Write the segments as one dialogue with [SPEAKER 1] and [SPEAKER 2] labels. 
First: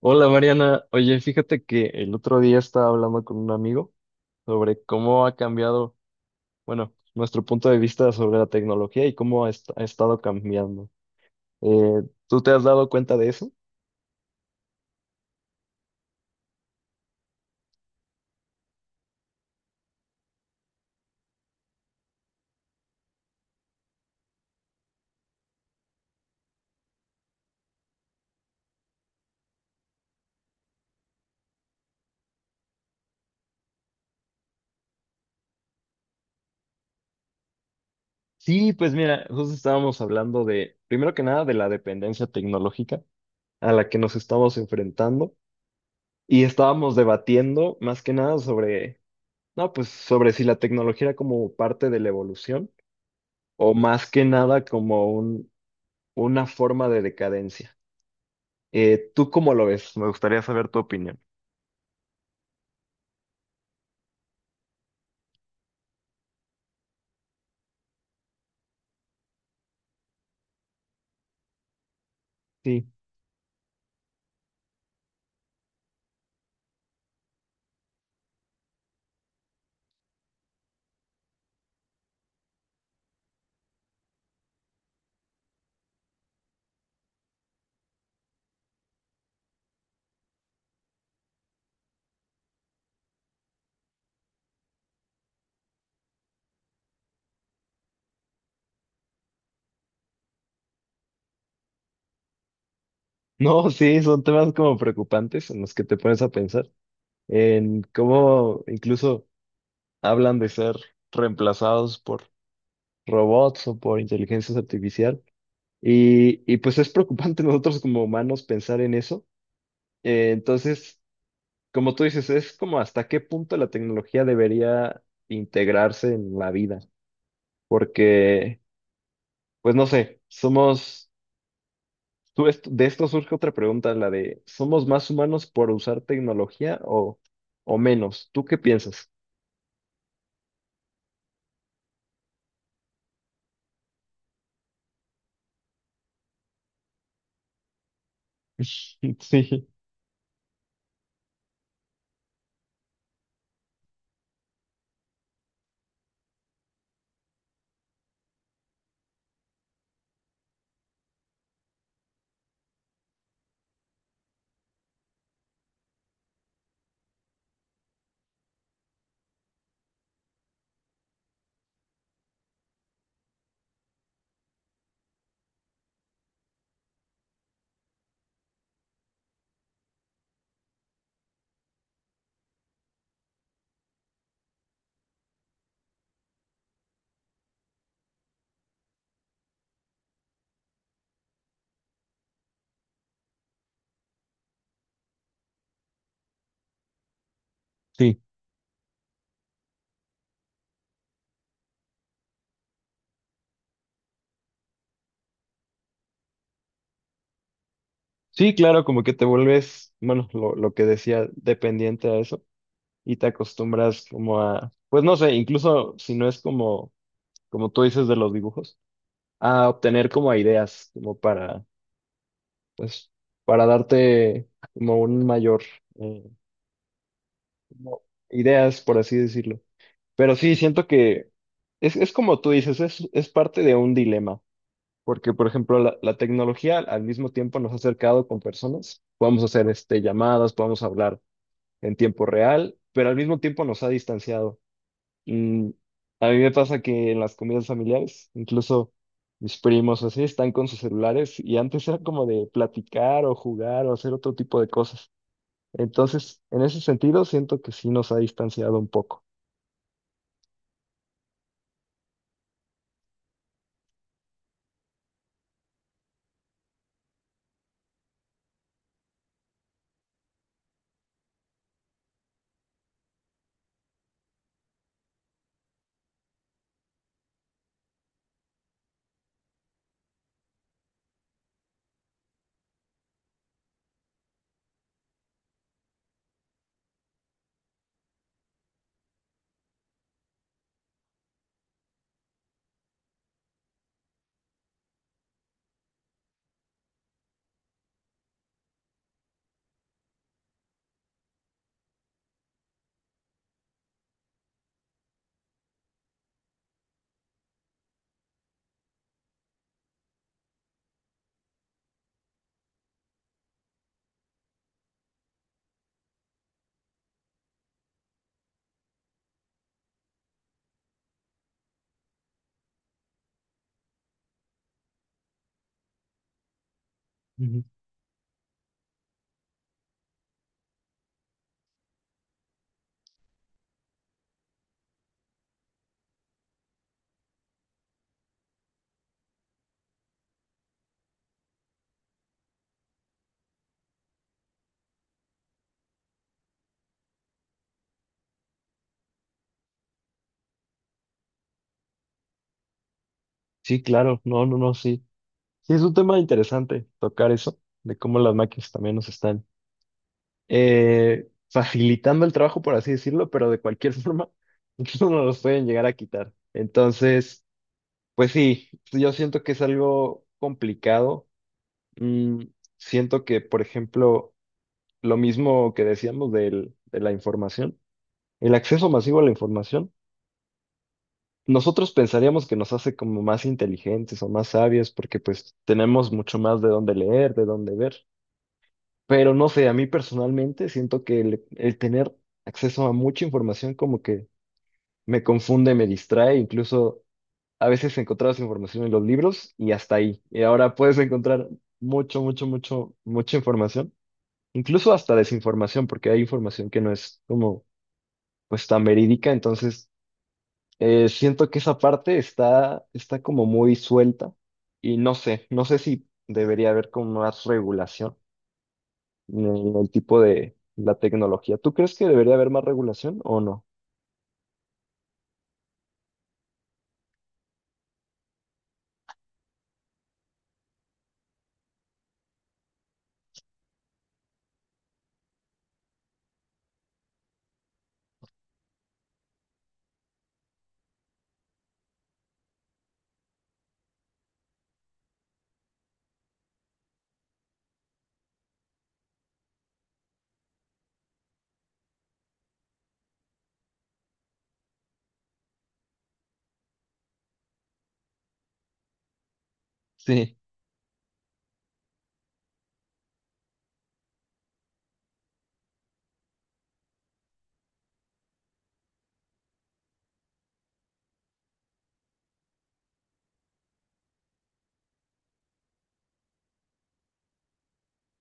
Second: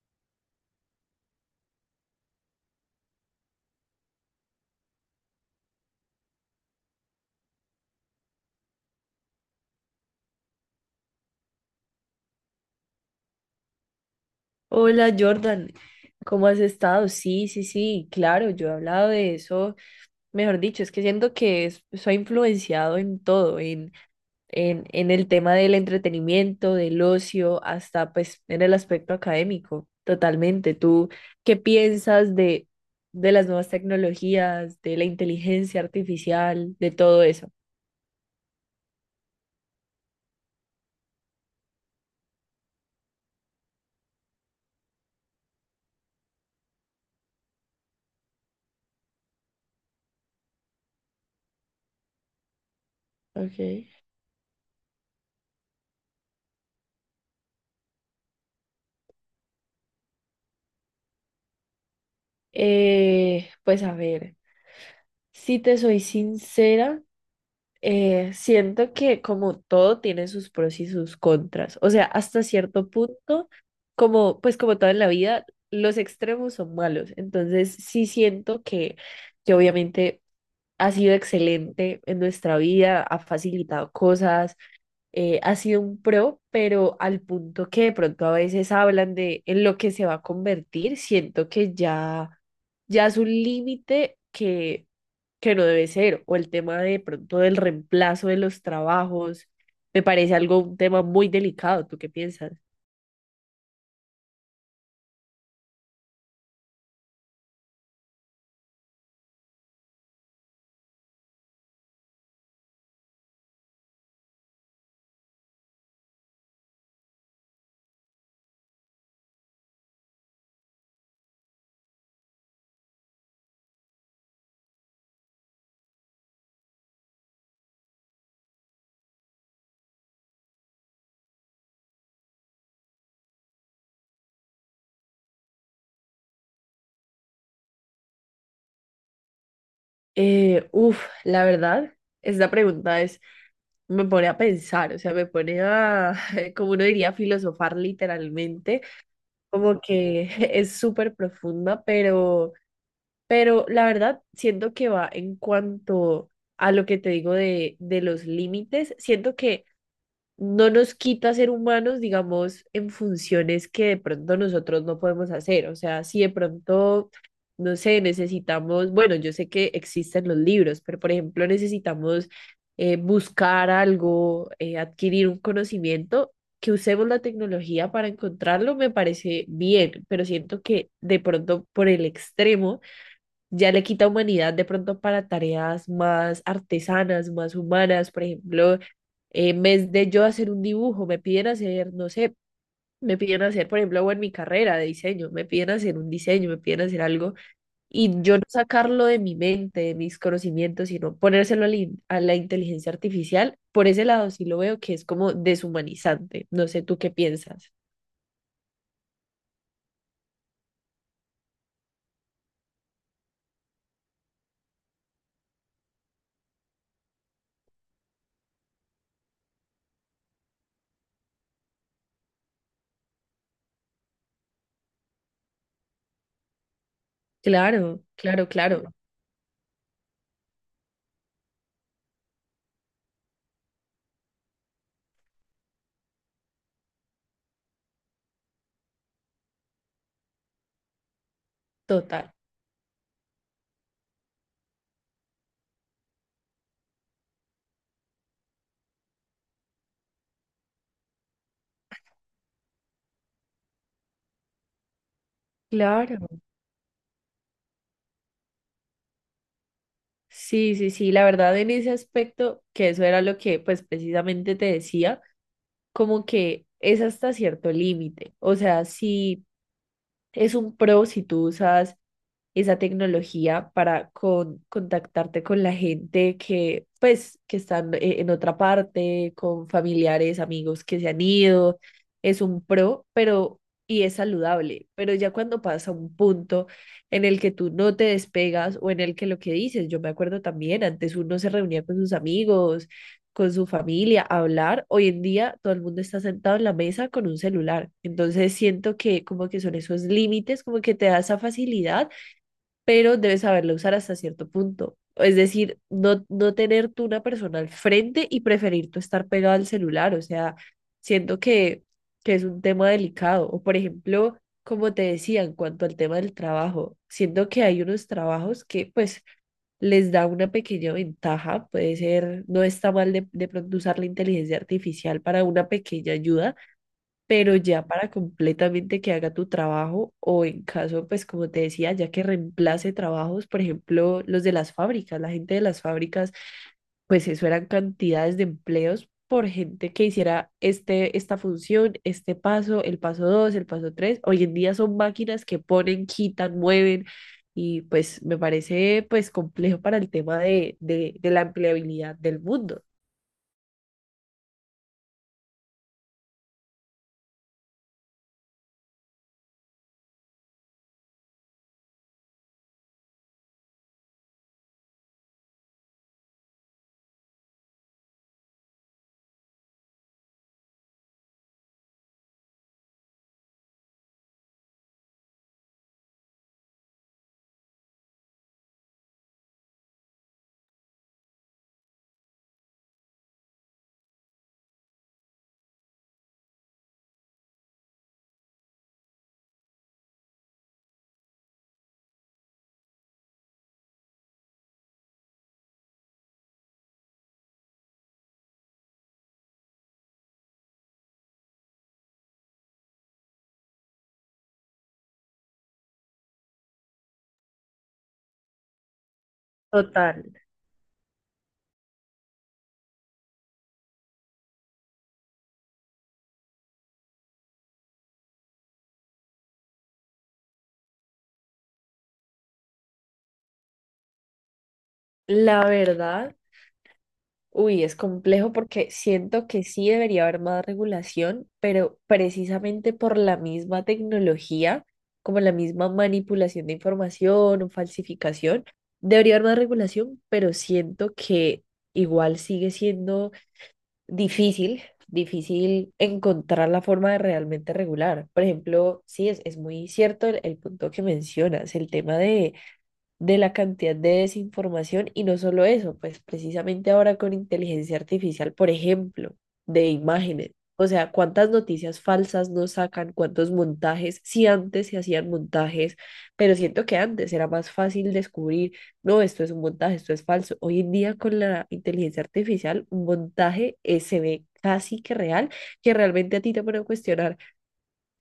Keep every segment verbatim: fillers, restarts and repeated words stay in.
[SPEAKER 1] Hola Mariana, oye, fíjate que el otro día estaba hablando con un amigo sobre cómo ha cambiado, bueno, nuestro punto de vista sobre la tecnología y cómo ha, est- ha estado cambiando. Eh, ¿tú te has dado cuenta de eso?
[SPEAKER 2] Hola Jordan, ¿cómo has estado? Sí, sí, sí, claro, yo he hablado de eso, mejor dicho, es que siento que es- soy influenciado en todo, en, en, en el tema del entretenimiento, del ocio, hasta pues en el aspecto académico, totalmente. ¿Tú qué piensas de, de las nuevas tecnologías, de la inteligencia artificial, de todo eso?
[SPEAKER 1] Sí, pues mira, justo estábamos hablando de, primero que nada, de la dependencia tecnológica a la que nos estamos enfrentando y estábamos debatiendo más que nada sobre, no, pues sobre si la tecnología era como parte de la evolución o
[SPEAKER 2] Ok.
[SPEAKER 1] más que nada como un, una forma de decadencia. Eh, ¿tú cómo lo ves? Me gustaría saber tu opinión.
[SPEAKER 2] Eh, pues a ver, si te soy sincera. Eh, siento que como todo tiene sus pros y sus contras. O sea, hasta
[SPEAKER 1] Sí.
[SPEAKER 2] cierto punto, como pues como todo en la vida, los extremos son malos. Entonces, sí siento que, que obviamente ha sido excelente en nuestra vida, ha facilitado cosas, eh, ha sido un pro, pero al punto que de pronto a veces hablan de en lo que se va a convertir, siento que ya, ya es un límite que, que no debe ser, o el tema de pronto del reemplazo de los trabajos, me parece algo, un tema muy delicado. ¿Tú qué piensas?
[SPEAKER 1] No, sí, son temas como preocupantes en los que te pones a pensar, en cómo incluso hablan de ser reemplazados por robots o por inteligencia artificial. Y, y pues es preocupante nosotros como humanos pensar en eso. Eh, entonces, como tú dices, es como hasta qué punto la tecnología debería integrarse en la vida, porque, pues no sé, somos... Tú est- de esto surge otra pregunta, la de, ¿somos más humanos por usar tecnología o, o menos? ¿Tú qué piensas?
[SPEAKER 2] Eh, uf, la verdad, esta pregunta es, me pone a pensar, o sea, me pone a, como uno diría, filosofar literalmente,
[SPEAKER 1] Sí,
[SPEAKER 2] como que es súper profunda. Pero Pero la verdad, siento que va en cuanto a lo que te digo de, de los límites, siento que no nos quita ser humanos, digamos, en funciones que de pronto nosotros no podemos hacer. O sea, si de pronto, no sé, necesitamos, bueno, yo sé que existen los libros, pero por ejemplo, necesitamos eh, buscar algo, eh, adquirir un conocimiento. Que usemos la tecnología para encontrarlo me parece bien, pero siento que de pronto por el extremo ya le quita humanidad de pronto para tareas más artesanas, más humanas. Por ejemplo, en vez de yo hacer un dibujo, me piden hacer, no sé, me piden hacer, por ejemplo, o en mi carrera de diseño, me piden hacer un diseño, me piden hacer algo, y
[SPEAKER 1] sí.
[SPEAKER 2] yo no sacarlo de mi mente, de mis conocimientos, sino ponérselo a la, in- a la inteligencia artificial. Por ese lado sí lo veo que es como deshumanizante. No sé, ¿tú qué piensas?
[SPEAKER 1] Sí, claro, como que te vuelves, bueno, lo, lo que decía, dependiente a eso y te acostumbras como a, pues no sé, incluso si no es como, como tú dices de los dibujos, a obtener como ideas, como para, pues, para darte como un mayor, eh, como
[SPEAKER 2] Claro, claro,
[SPEAKER 1] ideas,
[SPEAKER 2] claro,
[SPEAKER 1] por así decirlo. Pero sí, siento que es, es como tú dices, es, es parte de un dilema, porque por ejemplo la, la tecnología al mismo tiempo nos ha acercado con personas, podemos hacer este, llamadas, podemos hablar en tiempo
[SPEAKER 2] total.
[SPEAKER 1] real, pero al mismo tiempo nos ha distanciado. Mm, a mí me pasa que en las comidas familiares, incluso mis primos o así están con sus celulares y antes era como de platicar o jugar o hacer otro tipo de cosas.
[SPEAKER 2] Claro.
[SPEAKER 1] Entonces, en ese sentido, siento que sí nos ha distanciado un poco.
[SPEAKER 2] Sí, sí, sí, la verdad en ese aspecto, que eso era lo que pues precisamente te decía, como que es hasta cierto límite. O sea, si es un pro si tú usas esa tecnología para con- contactarte con la gente que, pues, que están eh, en otra parte, con familiares, amigos que se han ido. Es un pro, pero, y es saludable. Pero ya cuando pasa un punto en el que tú no te despegas o en el que lo que dices, yo me acuerdo también, antes uno se reunía con sus amigos, con su familia, a hablar. Hoy en día todo el mundo está sentado en la mesa con un celular. Entonces siento que como que son esos límites, como que te da esa facilidad, pero debes saberlo usar hasta cierto punto. Es decir, no, no tener tú una persona al frente y preferir tú estar pegado al celular. O sea, siento que, que es un tema delicado. O por ejemplo, como te decía, en cuanto al tema del trabajo, siento que hay unos trabajos que pues les da una pequeña ventaja, puede ser, no está mal de, de pronto usar la inteligencia artificial para una pequeña ayuda, pero
[SPEAKER 1] Ujú.
[SPEAKER 2] ya para completamente que haga tu trabajo o en caso, pues como te decía, ya que reemplace trabajos, por ejemplo, los de las fábricas, la gente de las fábricas, pues eso eran cantidades de empleos por gente que hiciera este, esta función, este paso, el paso dos, el paso tres. Hoy en día son máquinas que ponen, quitan, mueven, y pues me parece pues complejo para el tema de, de, de la empleabilidad del mundo.
[SPEAKER 1] Sí, claro, no, no, no, sí. Sí, es un tema interesante tocar eso, de cómo las máquinas también nos están eh, facilitando el trabajo, por así decirlo, pero de cualquier forma, incluso nos los pueden llegar a quitar. Entonces, pues sí, yo siento que es algo complicado. Mm, siento que, por ejemplo, lo mismo que decíamos del- de la información, el acceso masivo a la información, nosotros pensaríamos que nos hace como más inteligentes o más sabios, porque pues tenemos mucho más de dónde leer, de dónde ver. Pero no sé, a mí personalmente siento que el, el tener acceso a mucha información como que me confunde, me distrae, incluso a veces encontrabas información en los libros y hasta ahí. Y ahora puedes encontrar mucho, mucho, mucho, mucha información, incluso hasta desinformación, porque hay información que no es como pues tan verídica, entonces
[SPEAKER 2] Total.
[SPEAKER 1] eh, siento que esa parte está, está como muy suelta y no sé, no sé si debería haber como más regulación en el tipo de la tecnología. ¿Tú crees que debería haber más regulación o no?
[SPEAKER 2] La verdad. Uy, es complejo porque siento que sí debería haber más regulación, pero precisamente por la misma tecnología, como la misma manipulación de información o falsificación, debería haber más regulación, pero siento que igual sigue siendo difícil, difícil encontrar la forma de realmente regular. Por ejemplo, sí, es, es muy cierto el el punto que mencionas, el tema de de la cantidad de desinformación, y no solo eso, pues precisamente ahora con inteligencia artificial, por ejemplo, de
[SPEAKER 1] Sí,
[SPEAKER 2] imágenes. O sea, cuántas noticias falsas nos sacan, cuántos montajes, si antes se hacían montajes, pero siento que antes era más fácil descubrir, no, esto es un montaje, esto es falso. Hoy en día con la inteligencia artificial, un montaje eh, se ve casi que real, que realmente a ti te pone a cuestionar,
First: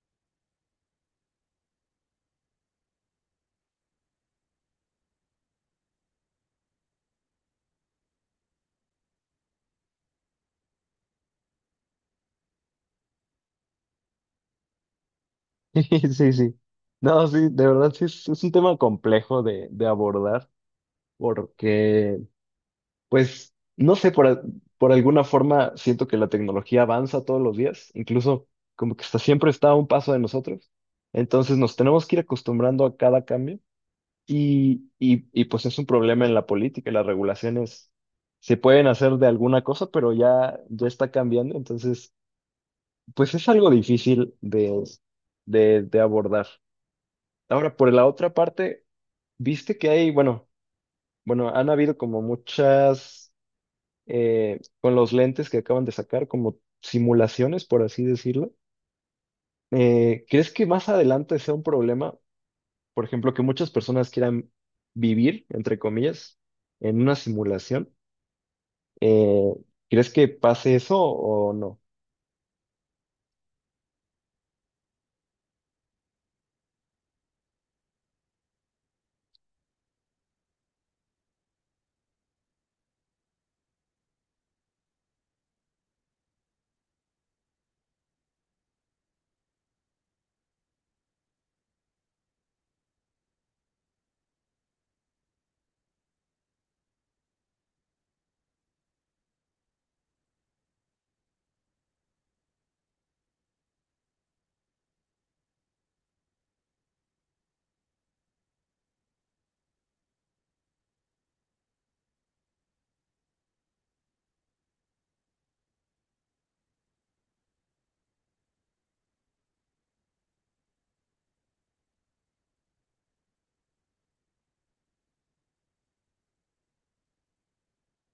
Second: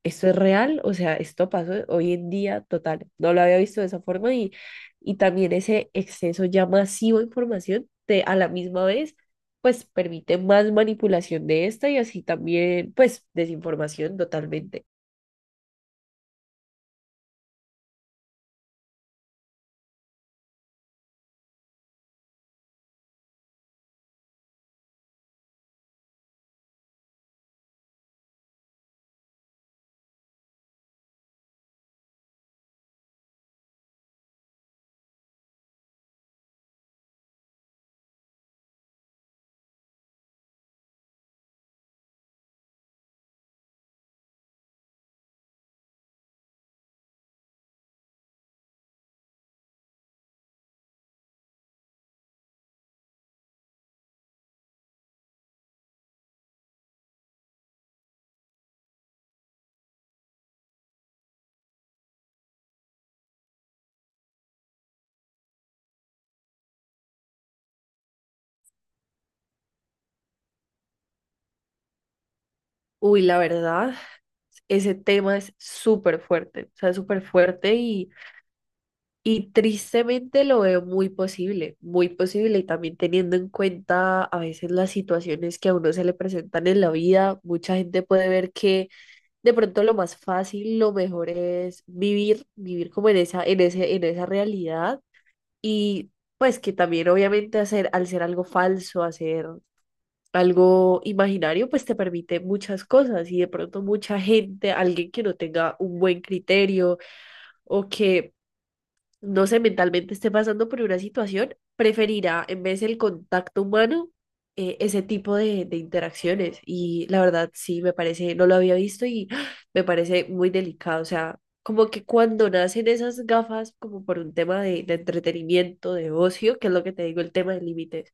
[SPEAKER 2] esto es real, o sea, esto pasó hoy en día, total. No lo había visto de esa forma, y, y también ese exceso ya masivo de información te, a la misma vez, pues permite más manipulación de esta, y así también, pues, desinformación, totalmente.
[SPEAKER 1] sí, sí. No, sí, de verdad sí es, es un tema complejo de, de abordar porque, pues, no sé, por, al- por alguna forma siento que la tecnología avanza todos los días, incluso como que está, siempre está a un paso de nosotros. Entonces nos tenemos que ir acostumbrando a cada cambio. Y, y, y pues es un problema en la política, las regulaciones se pueden hacer de alguna cosa, pero ya, ya está cambiando, entonces pues es algo difícil de, de, de abordar. Ahora, por la otra parte, viste que hay, bueno, bueno, han habido como muchas, eh, con los lentes que acaban de sacar, como simulaciones, por así decirlo. Eh, ¿crees que más adelante sea un problema, por ejemplo, que muchas personas quieran vivir, entre comillas, en una simulación? Eh, ¿Crees que pase eso o no?
[SPEAKER 2] Uy, la verdad, ese tema es súper fuerte, o sea, súper fuerte. y Y tristemente lo veo muy posible, muy posible, y también teniendo en cuenta a veces las situaciones que a uno se le presentan en la vida, mucha gente puede ver que de pronto lo más fácil, lo mejor es vivir, vivir como en esa, en ese, en esa realidad, y pues que también obviamente hacer, al ser algo falso, hacer algo imaginario, pues te permite muchas cosas, y de pronto mucha gente, alguien que no tenga un buen criterio, o que no sé, mentalmente esté pasando por una situación, preferirá en vez del contacto humano eh, ese tipo de, de interacciones. Y la verdad, sí, me parece, no lo había visto y ¡ah! Me parece muy delicado. O sea, como que cuando nacen esas gafas, como por un tema de, de entretenimiento, de ocio, que es lo que te digo, el tema de límites,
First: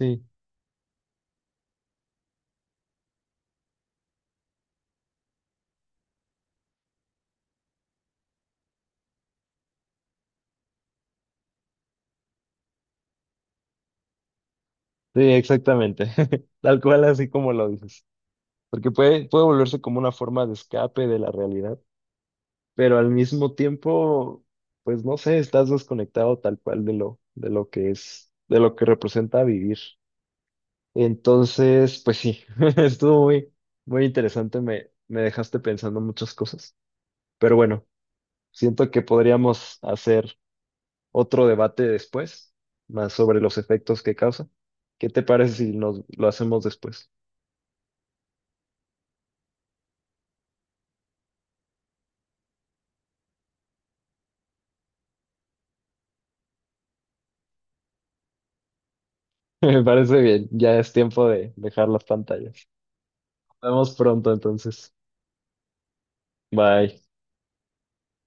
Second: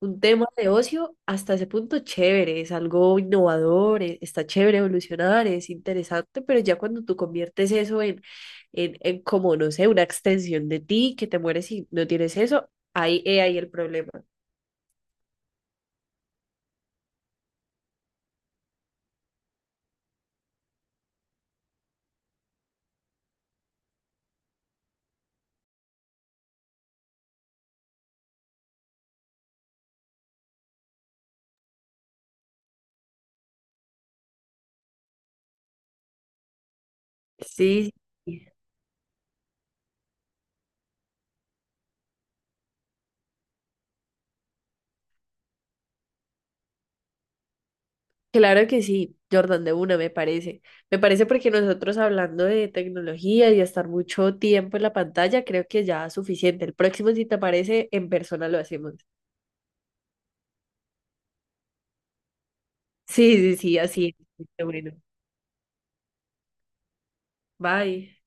[SPEAKER 2] un tema de ocio hasta ese punto, chévere, es algo innovador, e- está chévere evolucionar, es interesante, pero ya cuando tú conviertes eso en, en, en como, no sé, una extensión de ti, que te mueres y no tienes eso, ahí, he ahí el problema.
[SPEAKER 1] sí, exactamente. Tal cual, así como lo dices. Porque puede, puede volverse como una forma de escape de la realidad, pero al mismo tiempo, pues no sé, estás desconectado tal cual de lo, de lo que es, de lo que representa vivir. Entonces, pues sí, estuvo muy, muy interesante. Me, me dejaste pensando muchas cosas. Pero bueno,
[SPEAKER 2] Sí, sí,
[SPEAKER 1] siento que podríamos hacer otro debate después, más sobre los efectos que causa. ¿Qué te parece si nos lo hacemos después?
[SPEAKER 2] claro que sí, Jordan, de una me parece. Me parece porque nosotros hablando de tecnología y de estar mucho tiempo en la pantalla, creo que ya es suficiente. El próximo, si te parece, en persona lo hacemos.
[SPEAKER 1] Me parece bien, ya es tiempo de dejar las pantallas.
[SPEAKER 2] Sí, sí,
[SPEAKER 1] Nos
[SPEAKER 2] sí,
[SPEAKER 1] vemos
[SPEAKER 2] así
[SPEAKER 1] pronto
[SPEAKER 2] es. Bueno,
[SPEAKER 1] entonces. Bye.
[SPEAKER 2] bye.